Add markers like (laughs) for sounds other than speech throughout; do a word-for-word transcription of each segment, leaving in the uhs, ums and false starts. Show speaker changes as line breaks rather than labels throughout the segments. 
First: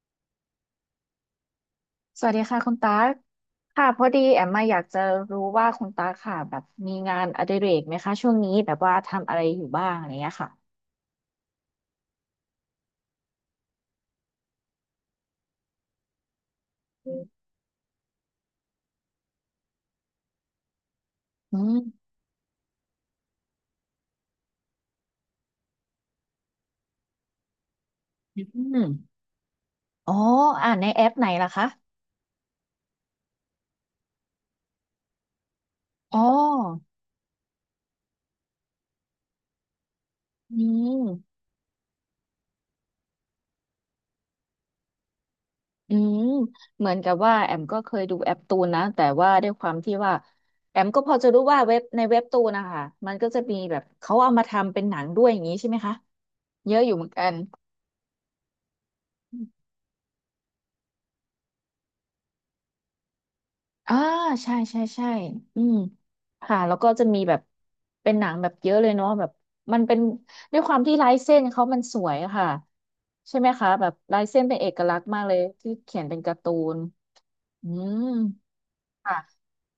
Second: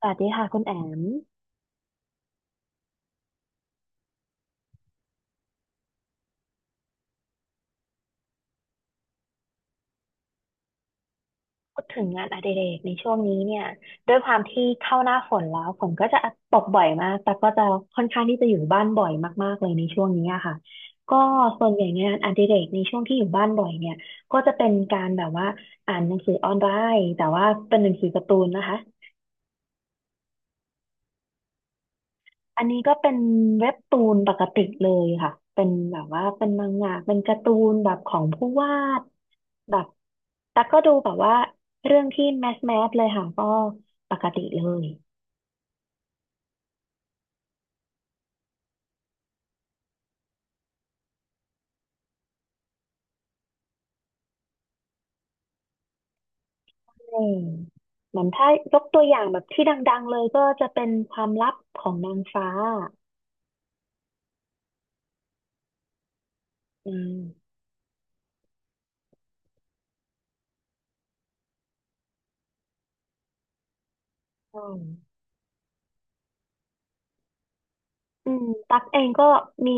สวัสดีค่ะคุณแอม
สวัสดีค่ะคุณตากค่ะพอดีแอมมาอยากจะรู้ว่าคุณตากค่ะแบบมีงานอดิเรกไหมคะช่วงนี้แบบว่าทำอะไรอยู่บ้างอะไรเงี้ยค่ะ
พูดถึงงานอดิเรกในช่วงนี้เนี่ยด้วยความที่เข้าหน้าฝนแล้วฝนก็จะตกบ่อยมา
อื
กแต่ก็จะค่อนข้างที่จะอยู่บ้านบ่อยมากๆเลยในช่วงนี้อะค่ะก็
ม
ส่วนใหญ่งานอดิเรกในช่วงที่อยู่บ้านบ่อยเนี่ยก็จะเป็นการแบบว่าอ่านหนังสือออนไลน์แต่ว่าเป็นหนังสือการ์ตูน
อื
นะคะ
มอ๋ออ่านในแอปไหนล่ะคะ
อันนี้ก็เป็นเว็บตูนปกติเลยค่ะ เป็นแบบ
อ๋อ
ว่าเป็นมังงะเป็นการ์ตูนแบบของผู้วาดแบบ
อื
แต่ก็ดูแบบว่า
ม
เรื่องที่แมสแมสเลยค่ะก็ปกติเลย
อืมเหมือนกับว่าแอมก็เคยดูแอปตูนนะแต่ว่าด้วยความที่ว่าแอมก็พอจะรู้ว่าเว็บในเว็บตูนนะคะมันก็จะมีแบบเขาเอามาทำเป็นหนังด้วยอย่างนี้ใช่ไหมคะเยอะอยู่เหมือน
อื
กัน
มเหมือนถ้ายกตัวอย่างแบบที่ดังๆเลยก็จะเป็นความลับของนางฟ้า
อ่าใช่ใช่ใช่อืมค่ะแล้ว
อื
ก็จะ
ม
มีแบบเป็นหนังแบบเยอะเลยเนาะแบบมันเป็นด้วยความที่ลายเส้นเขามันสวยอะค่ะใช่ไหมคะแบบลายเส้นเป็น
ใช่
เอกลักษณ์มากเลยที่เขียนเป็นการ์ตูนอืม
อืมตักเอง
ค่ะ
ก็มี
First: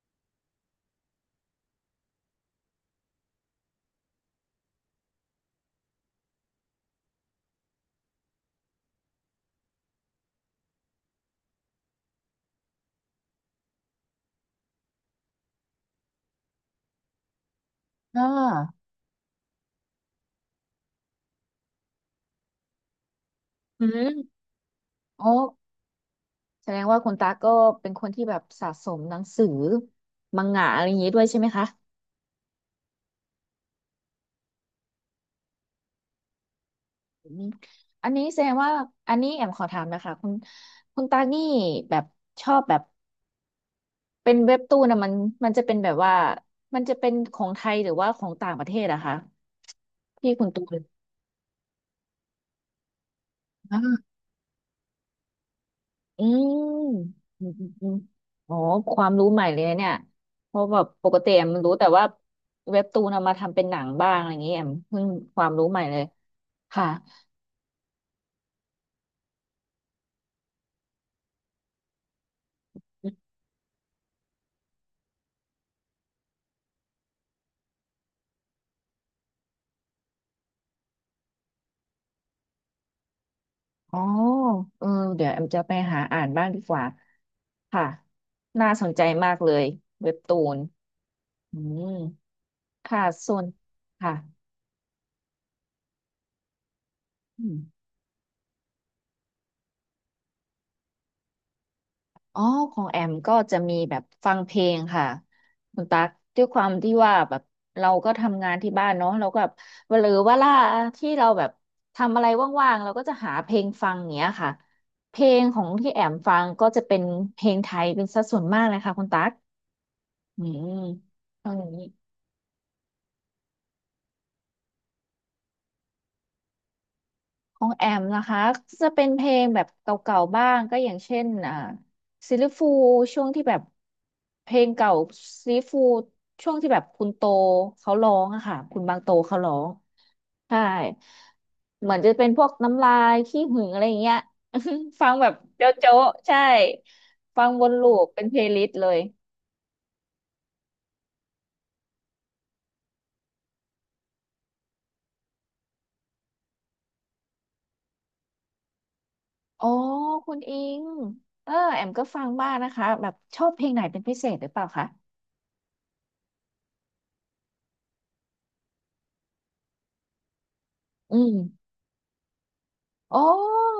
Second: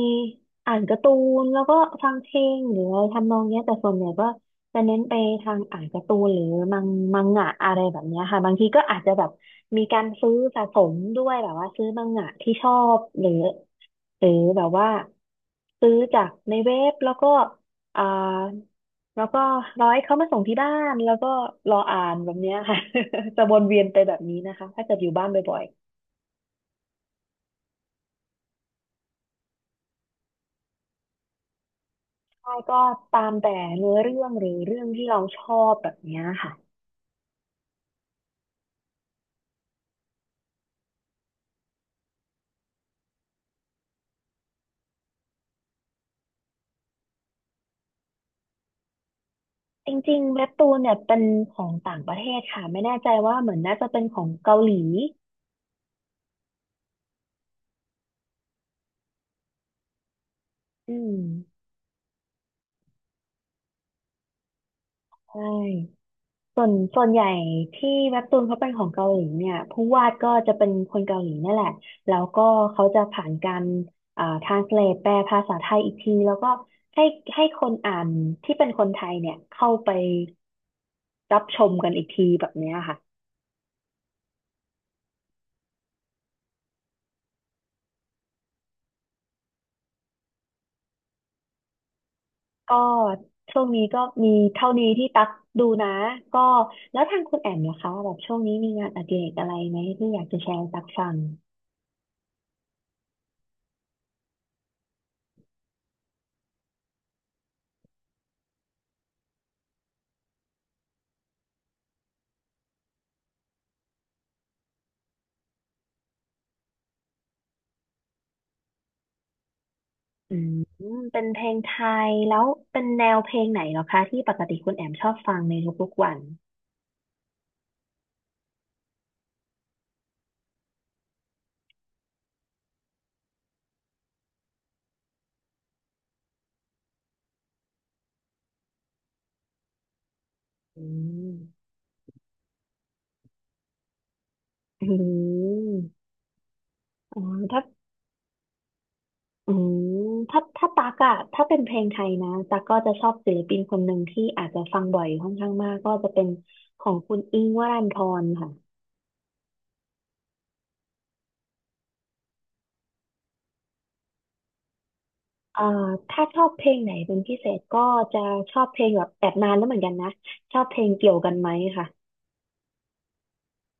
อ่านการ์ตูนแล้วก็ฟังเพลงหรืออะไรทำนองเนี้ยแต่ส่วนใหญ่ก็จะเน้นไปทางอ่านการ์ตูนหรือมังมังงะอะไรแบบเนี้ยค่ะบางทีก็อาจจะแบบมีการซื้อสะสมด้วยแบบว่าซื้อมังงะที่ชอบหรือหรือแบบว่าซื้อจากในเว็บแล้วก็อ่า
อ่า
แล้วก็ร้อยเขามาส่งที่บ้านแล้วก็รออ่านแบบเนี้ยค่ะ (laughs) จะวนเวีย
อื
นไปแบบนี้
ม
นะคะถ้าเกิดอยู่บ้า
โอ้
นบ่อย
แสดงว่าคุณตาก็เป็นคนที่แบบสะสมหนังสือมังงะอะไรอย่างนี้ด้วยใช่ไหมคะ
ใช่ก็ตามแต่เนื้อเรื่องหรือเรื่องที่เราชอบแบบเนี้ยค่ะ
อืมอันนี้แสดงว่าอันนี้แอมขอถามนะคะคุณคุณตานี่แบบชอบแบบ เป็นเว็บตูนนะมันมันจะเป็นแบบว่ามันจะเป็นของไทยหรือว่าของต่างประเทศอะคะ
จริง
พี่
ๆ
คุ
เว็
ณ
บ
ตู
ตูน
น
เนี่ยเป็นของต่างประเทศค่ะไม่แน่ใจว่าเหมือนน่าจะเป็น
อ่า
ของเกาหลี
อืมอืมอืมอืมอ๋อความรู้ใหม่เลยนะเนี่ยเพราะแบบ
อื
ป
ม
กติแอมรู้แต่ว่าเว็บตูนเอามาทำเป็นหนังบ้างอะไรอย่างเงี้ยแอมเพิ่งค
ใช่
วามรู้ใหม่เลย
ส่วน
ค่ะ
ส่วนใหญ่ที่เว็บตูนเขาเป็นของเกาหลีเนี่ยผู้วาดก็จะเป็นคนเกาหลีนั่นแหละแล้วก็เขาจะผ่านการอ่า translate แปลภาษาไทยอีกทีแล้วก็ให้ให้คนอ่านที่เป็นคนไทยเนี่ยเข้าไปรับชมกันอีกทีแบบเนี้ยค่ะ
อ๋อเออเดี๋ยวแอมจะไปหาอ่านบ้างดีกว่าค่ะน่าสนใจมากเลยเว็บตูนอืม
ก็
ค่ะส่วน
ช่วงนี้ก็
ค่ะ
มีเท่านี้ที่ตักดูนะก็แล้วทางคุณ
อื
แอ
ม
มล่ะคะแบบช่วงนี้มีงานอดิเรกอะไรไหมที่อยากจะแชร์ให้ตักฟัง
อ๋อของแอมก็จะมีแบบฟังเพลงค่ะคุณตั๊กด้วยความที่ว่าแบบเราก็ทำงานที่บ้านเนาะเราก็แบบหรือว่าล่าที่เราแบบทำอะไรว่างๆเราก็จะหาเพลงฟังเนี้ยค่ะเพลงของที่แอมฟังก็จะเป็นเพลงไทยเป็นสัดส่วนมากเลยค่ะคุณตั๊ก
อื
อื
ม
ม
เป็นเพ
ต
ล
ร
ง
ง
ไท
นี้
ยแล้วเป็นแนวเพลงไหนเหรอคะที่ปกติคุณแอมชอบฟังในทุกๆวัน
ของแอมนะคะจะเป็นเพลงแบบเก่าๆบ้างก็อย่างเช่นอ่าซิลลิฟูช่วงที่แบบเพลงเก่าซิลลิฟูช่วงที่แบบคุณโตเขาร้องอะค่ะคุณบางโตเขาร้องใช่
อืม
เหมือนจะเป็นพวกน้ำลายขี้หึงอะไรอย่างเงี้ย
อื
(laughs) ฟังแบบโจ๊ะโจ๊ะ
ม
ใช่
อ๋อ
ฟัง
ถ้า
วนลูปเป็นเพลย์ลิสต์เลย
อืมถ้าถ้าตักอะถ้าเป็นเพลงไทยนะตักก็จะชอบศิลปินคนหนึ่งที่อาจจะฟังบ่อยค่อนข้างมากก็จะเป็นของคุณอิ้งค์วรันธรค่ะ
อ๋อคุณอิงเออแอมก็ฟังบ้างนะคะแบบชอบเพลงไหนเป็นพิเศษหรือเปล่าคะ
เอ่อถ้าชอบเพลงไหนเป็นพิเศษก็จะชอบเพลงแบบแอบนานแล้วเหมือนกันนะชอบเพลงเกี่ย
อื
วกั
ม
นไหมค่ะ
อ๋อ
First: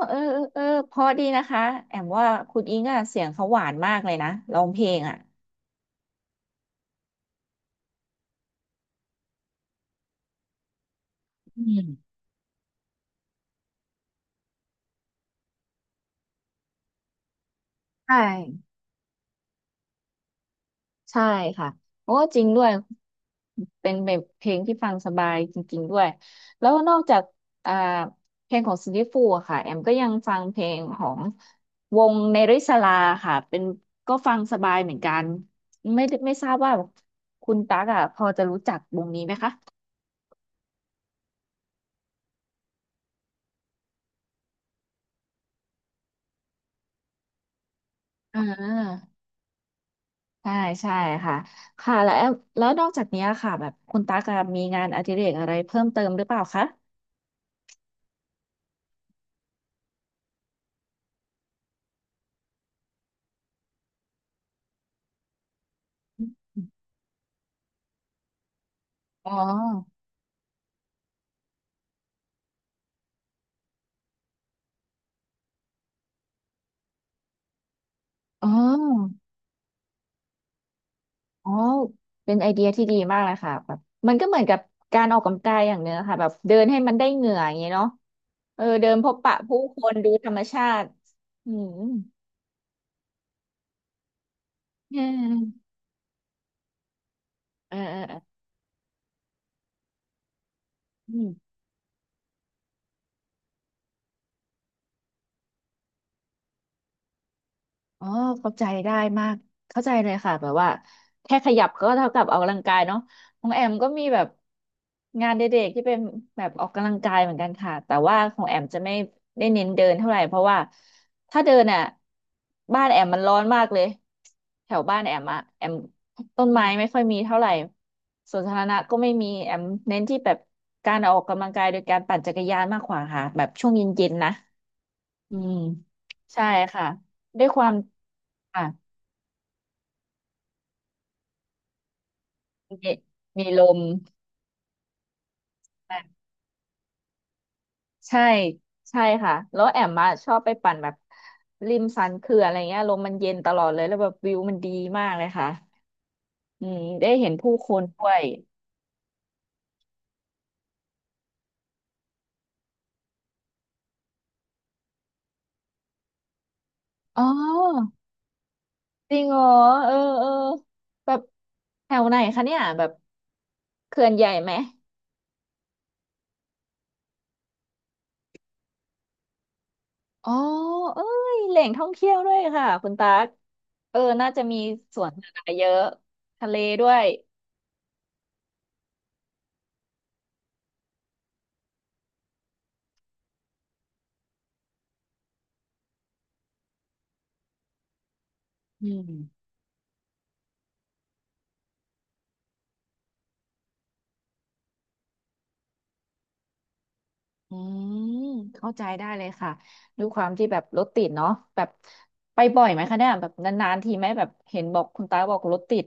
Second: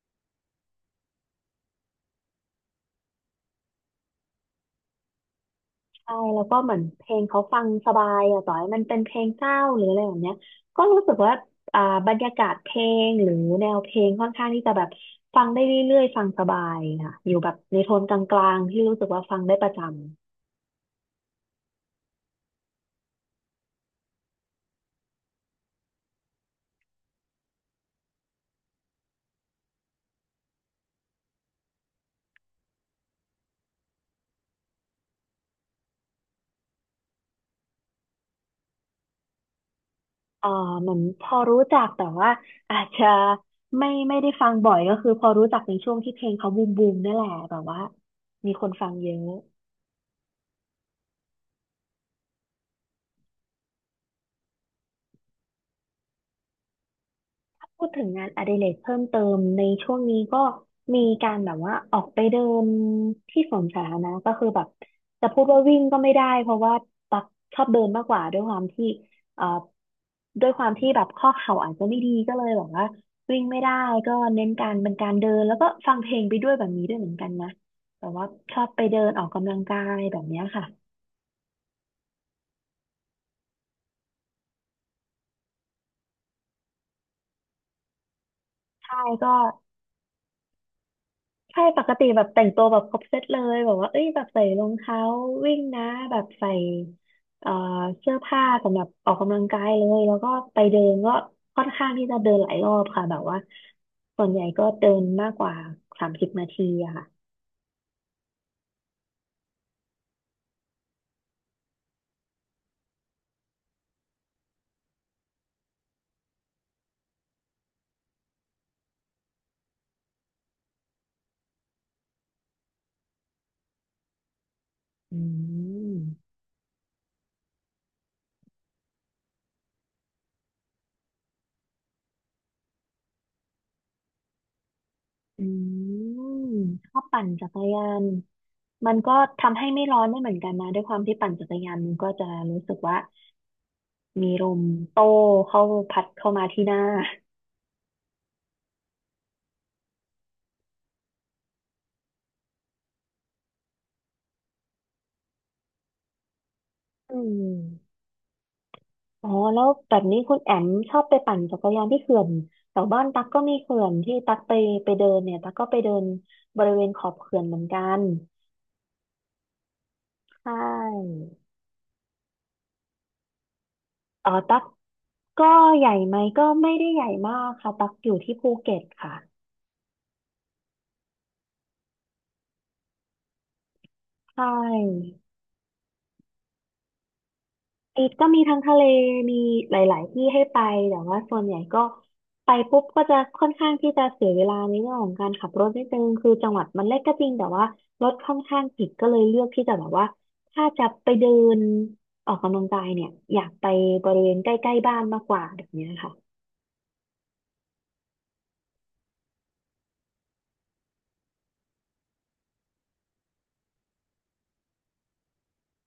เออเออเออเพอดีนะคะ แอมว่าคุณอิงอะเสียงเขาหวานมากเลยนะร้องเพลงอ่ะ
ใช่แล้วก็เหมือนเพลงเขาฟังสบายอะต่อให้มันเป็นเพลงเศร้าหรืออะไรแบบเนี้ยก็รู้สึกว่า
อื
อ่าบร
ม
รยากาศเพลงหรือแนวเพลงค่อนข้างที่จะแบบฟังได้เรื่อยๆฟังสบายค่ะอยู่แบบในโทนก
ใช่
ลางๆที่รู้สึกว่าฟังได้ประจำ
ใช่ค่ะโอ้จริงด้วย เป็นแบบเพลงที่ฟังสบายจริงๆด้วยแล้วนอกจากอ่าเพลงของซิลลี่ฟูอะค่ะแอมก็ยังฟังเพลงของวงเนริสลาค่ะ เป็นก็ฟังสบายเหมือนกัน ไม่ไม่ทราบว่าคุณตั๊กอ่ะพอจะรู้จักวงนี้ไหมคะ
เอ่อเหมือนพอรู้จักแต่ว่าอาจจะไม่ไม่ได้ฟังบ่อยก็คือพอรู้จักในช่วงที่เพลงเขาบูมบูมนั่นแหละแบบว่า
อ่
มีคนฟังเย
า
อะ
ใช่ใช่ค่ะค่ะแล้วแล้วนอกจากเนี้ยค่ะแบบคุณตั๊กอะมีงานอดิเรกอะไรเพิ่มเติมหรือเปล่าคะ
พูดถึงงานอดิเรกเพิ่มเติมในช่วงนี้ก็มีการแบบว่าออกไปเดินที่สวนสาธารณะก็คือแบบจะพูดว่าวิ่งก็ไม่ได้เพราะว่าตักชอบเดินมากกว่าด้วยความที่
อ๋อ
เอ่อด้วยความที่แบบข้อเข่าอาจจะไม่ดีก็เลยแบบว่าวิ่งไม่ได้ก็เน้นการเป็นการเดินแล้วก็ฟังเพลงไปด้วยแบบนี้ด้วยเหมือนกันนะแต่ว่า
อ๋อ
ชอบไปเดินออกกำลังกายแบบเนี้ยค่ะ
อ๋อเป็นไอเดียที่ดีมากเลยค่ะแบบมันก็เหมือนกับการออกกำลังกายอย่างเนื้อค่ะแบบเดินให้มันได้เหงื่ออย่างเงี้ยเนาะเออเดิ
ใช่
นพบ
ก็
ปะผู้คนดูธรรมชาติอื
ใช่
ม
ปกติแบบแต่งตัวแบบครบเซตเลยแบบว่าเอ้ยแบบใส่รอง
เ
เท้าวิ่ง
ออ
นะแบบใส่เอ่อ
เออเออ
เสื้
เอ
อ
อ
ผ้าสำหรับออกกำลังกายเลยแล้วก็ไปเดินก็
อืม
ค่อนข้างที่จะเดินหลายรอบค่ะแบบว่าส่วนใหญ่ก็เดินมากกว่าสามสิบนาทีอะค่ะ
อ๋อเข้าใจได้มากเข้าใจเลยค่ะแบบว่าแค่ขยับก็เท่ากับออกกำลังกายเนาะของแอมก็มีแบบงานเด็กๆที่เป็นแบบออกกำลังกายเหมือนกันค่ะแต่ว่าของแอมจะไม่ได้เน้นเดินเท่าไหร่เพราะว่าถ้าเดินอ่ะบ้านแอมมันร้อนมากเลยแถวบ้านแอ
อื
มอ่ะแอม
ม
ต้นไม้ไม่ค่อยมีเท่าไหร่สวนสาธารณะก็ไม่มีแอมเน้นที่แบบการออกกำลังกายโดยการปั่นจักรยานมากกว่าค่ะแบบช่วงเย็นๆนะอื
อื
ม
ม
ใช่ค่ะ
ชอบปั่น
ด้
จั
วย
ก
ค
ร
วาม
ยาน
ค่ะ
มันก็ทำให้ไม่ร้อนไม่เหมือนกันนะด้วยความที่ปั่นจักรยานมันก็จะรู้สึก
มี
ว่า
มีลม
มีลมโต้เข้าพัดเข้ามาที่หน้า
ใช่ใช่ค่ะแล้วแอมมาชอบไปปั่นแบบริมสันเขื่อนอะไรเงี้ยลมมันเย็นตลอดเลยแล้วแบบวิวมันดีมากเลยค่ะอืมได้
อื
เห็นผู้คน
ม
ด้วย
อ๋อแล้วแบบนี้คุณแอมชอบไปปั่นจักรยานที่เขื่อนแถวบ้านตั๊กก็มีเขื่อนที่ตั๊กไปไปเดินเนี่ยตั๊กก็ไปเดินบริเวณขอบ
อ๋
เขื่อนเหมือนกั
อ
น
จริงเหรอเออเออ
ใช่
แบบแถวไหนคะเนี่ยแบบเขื่อนให
อ๋
ญ่
อ
ไหม
ตั๊กก็ใหญ่ไหมก็ไม่ได้ใหญ่มากค่ะตั๊กอยู่ที่ภูเก็ตค่ะ
อ๋อเอ้ยแหล่งท่องเที่ยวด้วยค่ะคุณตั๊กเออน่า
ใช
จะมีสว
่
นสาธารณะเยอะทะเลด้วย
อีกก็มีทั้งทะเลมีหลายๆที่ให้ไปแต่ว่าส่วนใหญ่ก็ไปปุ๊บก็จะค่อนข้างที่จะเสียเวลาในเรื่องของการขับรถนิดนึงคือจังหวัดมันเล็กก็จริงแต่ว่ารถค่อนข้างติ
อื
ดก็
ม
เลยเลือกที่จะแบบว่าถ้าจะไปเดินออกกำลังกายเนี่ยอยากไปบริเวณใกล้ๆบ้านมากกว่าแบบเนี้ยค่ะ
อืมเข้าใจได้เลยค่ะด้วยความที่แบบรถติดเนาะแบบไปบ่อยไหมคะเนี่ยแบบนานๆทีไหมแบบเห็นบอกคุณตาบอกรถติด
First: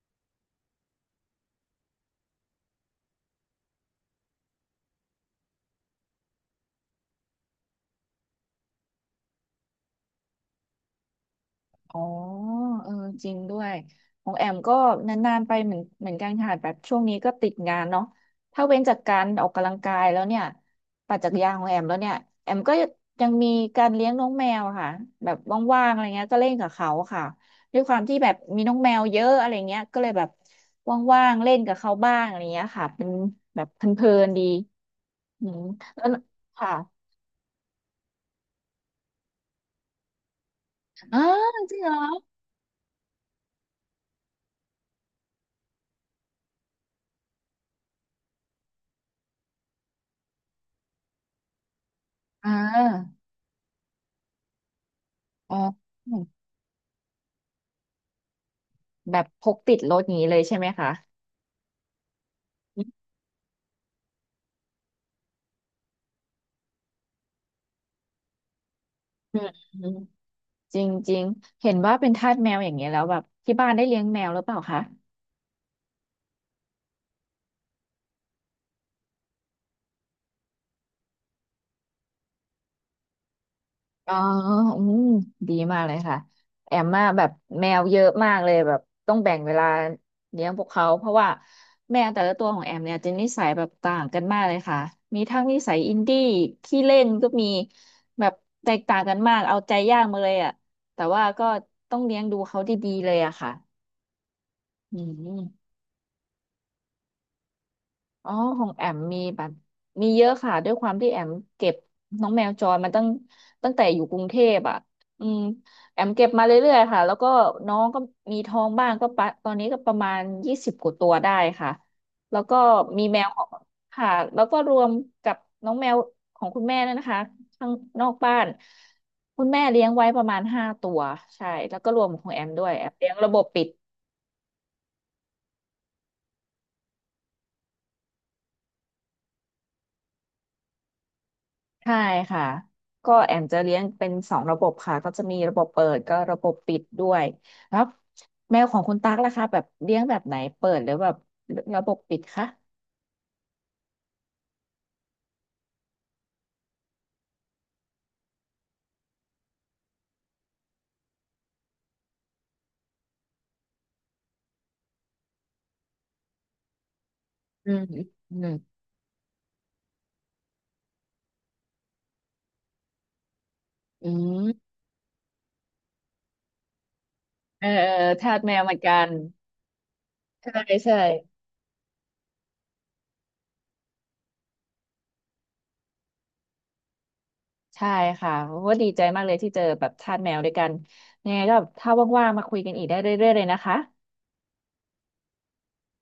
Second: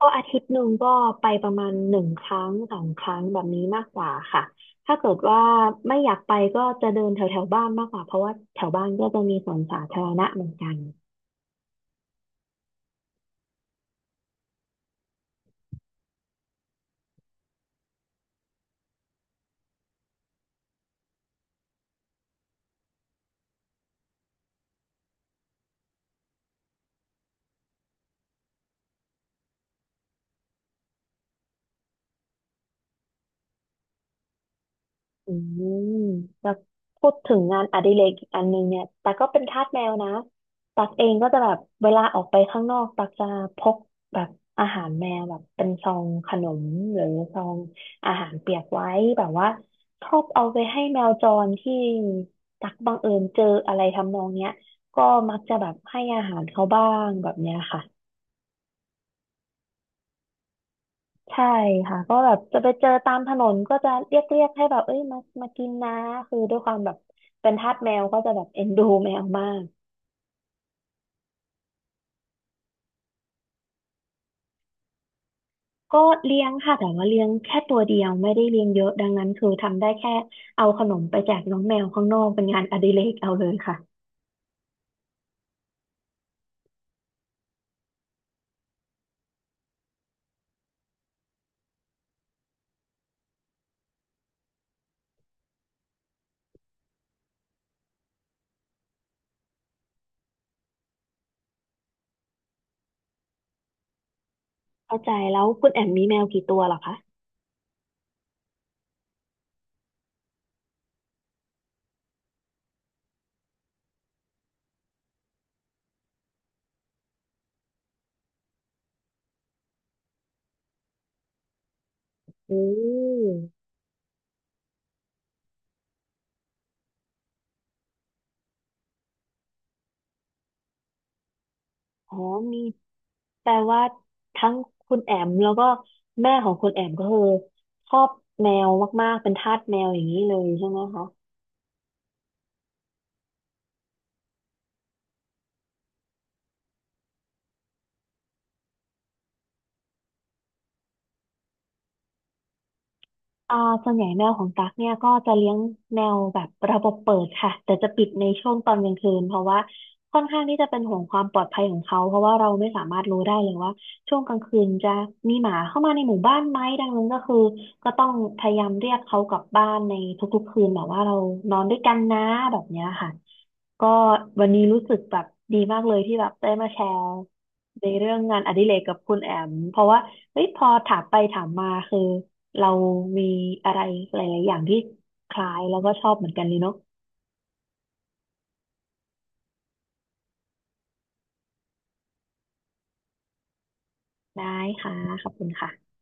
ก็อาทิตย์หนึ่งก็ไปประมาณหนึ่งครั้งสองครั้งแบบนี้มากกว่าค่ะถ้าเกิดว่าไม่อยากไปก็จะเดินแถวๆบ้านมากกว่าเพราะว่าแถวบ้านก็จะมีสวนสาธารณะเหมือนกัน
อ๋อเออจริงด้วยของแอมก็นานๆไปเหมือนเหมือนกันค่ะแบบช่วงนี้ก็ติดงานเนาะถ้าเว้นจากการออกกำลังกายแล้วเนี่ยปั่นจักรยานของแอมแล้วเนี่ยแอมก็ยังมีการเลี้ยงน้องแมวอะค่ะแบบว่างๆอะไรเงี้ยก็เล่นกับเขาค่ะด้วยความที่แบบมีน้องแมวเยอะอะไรเงี้ยก็เลยแบบว่างๆเล่นกับเขาบ้างอะไรเงี้ยค่ะเป็นแบบเพลินๆดี
อื
อืม
ม
แล้ว
แล้ว
ค่ะ
พูดถึงงานอดิเรกอีกอันนึงเนี่ยตักก็เป็นทาสแมวนะตักเอง
อ้า
ก็จะแบ
ว
บ
จริง
เว
เหรอ
ลาออกไปข้างนอกตักจะพกแบบอาหารแมวแบบเป็นซองขนมหรือซองอาหารเปียกไว้แบบว่าชอบเอาไปให้แมวจรที่
อ่
ตักบังเอิ
า
ญเจออะไรทำนองเนี้ยก็มักจะ
อ๋อ
แบบให้อาหารเขาบ้างแบบเนี้ยค่ะ
แบบพกติดรถอย่างนี้เลยใช่ไหมคะ
ใช่ค่ะก็แบบจะไป
อื
เจอ
ม
ตามถนนก็จะเรียกเรียกให้แบบเอ้ยมามากินนะคือด้วยความแบบเป็นทาสแมวก็จะแบบเอ็นดูแมว
อื
มา
ม
ก
อืมจริงจริงเห็นว่าเป็นทาสแมวอย่างเงี้ยแล้วแบบที่บ้านได้เลี้ยงแมวหรือเปล่าคะ
ก็เลี้ยงค่ะแต่ว่าเลี้ยงแค่ตัวเดียวไม่ได้เลี้ยงเยอะดังนั้นคือทำได้แค่เอาขนมไปแจกน้องแมวข้างนอกเป็นงานอดิเรกเอาเลยค่ะ
อ๋ออืมดีมากเลยค่ะแอมมาแบบแมวเยอะมากเลยแบบต้องแบ่งเวลาเลี้ยงพวกเขาเพราะว่าแมวแต่ละตัวของแอมเนี่ยจะนิสัยแบบต่างกันมากเลยค่ะมีทั้งนิสัยอินดี้ขี้เล่นก็มีแบบแตกต่างกันมากเอาใจยากมาเลยอ่ะแต่ว่าก็ต้องเลี้ยงดูเขาดีๆเลยอะค่ะอื
เข้าใจแล้ว
ม
คุณแอมมีแมวกี่ตัวเหรอคะ
อ๋อของแอมมีแบบมีเยอะค่ะ ด้วยความที่แอมเก็บน้องแมวจรมาตั้งตั้งแต่อยู่กรุงเทพอ่ะอืมแอมเก็บมาเรื่อยๆค่ะ แล้วก็น้องก็มีท้องบ้างก็ปะตอนนี้ก็ประมาณยี่สิบกว่าตัวได้ค่ะ แล้วก็
อื
มีแมวของ
ม
ค่ะ แล้วก็รวมกับน้องแมวของคุณแม่นั่นนะคะข้างนอกบ้านคุณแม่เลี้ยงไว้ประมาณห้าตัวใช่แล้วก็รวม
อ๋อ
ของแอม
มี
ด้วยแอมเลี้ยงระบบ
แปล
ปิด
ว่าทั้งคุณแอมแล้วก็แม่ของคุณแอมก็คือชอบแมวมากๆเป็นทาสแมวอย่างนี้เลยใช่ไหมคะ
ใช่ค่ะก็แอมจะเลี้ยงเป็นสองระบบค่ะก็จะมีระบบเปิดก็ระบบปิดด้วยแล้วแมวของคุณตั๊กล่ะคะแบบเลี้ยงแบบไหนเปิดหรือแบบระบบปิดคะ
อ่าส่วนใหญ่แมวของตั๊กเนี่ยก็จะเลี้ยงแมวแบบระบบเปิดค่ะแต่จะปิดในช่วงตอนกลางคืนเพราะว่าค่อนข้างที่จะเป็นห่วงความปลอดภัยของเขาเพราะว่าเราไม่สามารถรู้ได้เลยว่าช่วงกลางคืนจะมีหมาเข้ามาในหมู่บ้านไหมดังนั้นก็คือ
อืม
ก็
อ
ต้อง
ื
พ
ม
ยายามเรียกเขากลับบ้านในทุกๆคืนแบบว่าเรานอนด้วยกันนะแบบเนี้ยค่ะ ก็
อื
วันนี้
ม
รู้สึกแบบดีมากเลยที่แบบได้มาแชร์
เออ
ใน
เอ
เรื่
อ
อง
ทา
งา
ส
นอ
แม
ดิ
วเห
เร
มือ
ก
น
กับ
กัน
คุณแอมเพราะว่าเฮ้ยพ
ใช่
อถา
ใช่
มไปถามมาคือเรามีอะไรหลายๆอย่างที่คล้ายแล้วก็ชอบเหมือนกันเลยเนาะ
ใช่ค่ะว่าดีใจมากเลยที่เจอแบบทาสแมวด้วยกันยังไงก็ถ้าว่างๆมาคุยกันอีกได้เรื่อยๆเลยนะคะ
ได้ค่ะขอบคุณค่ะ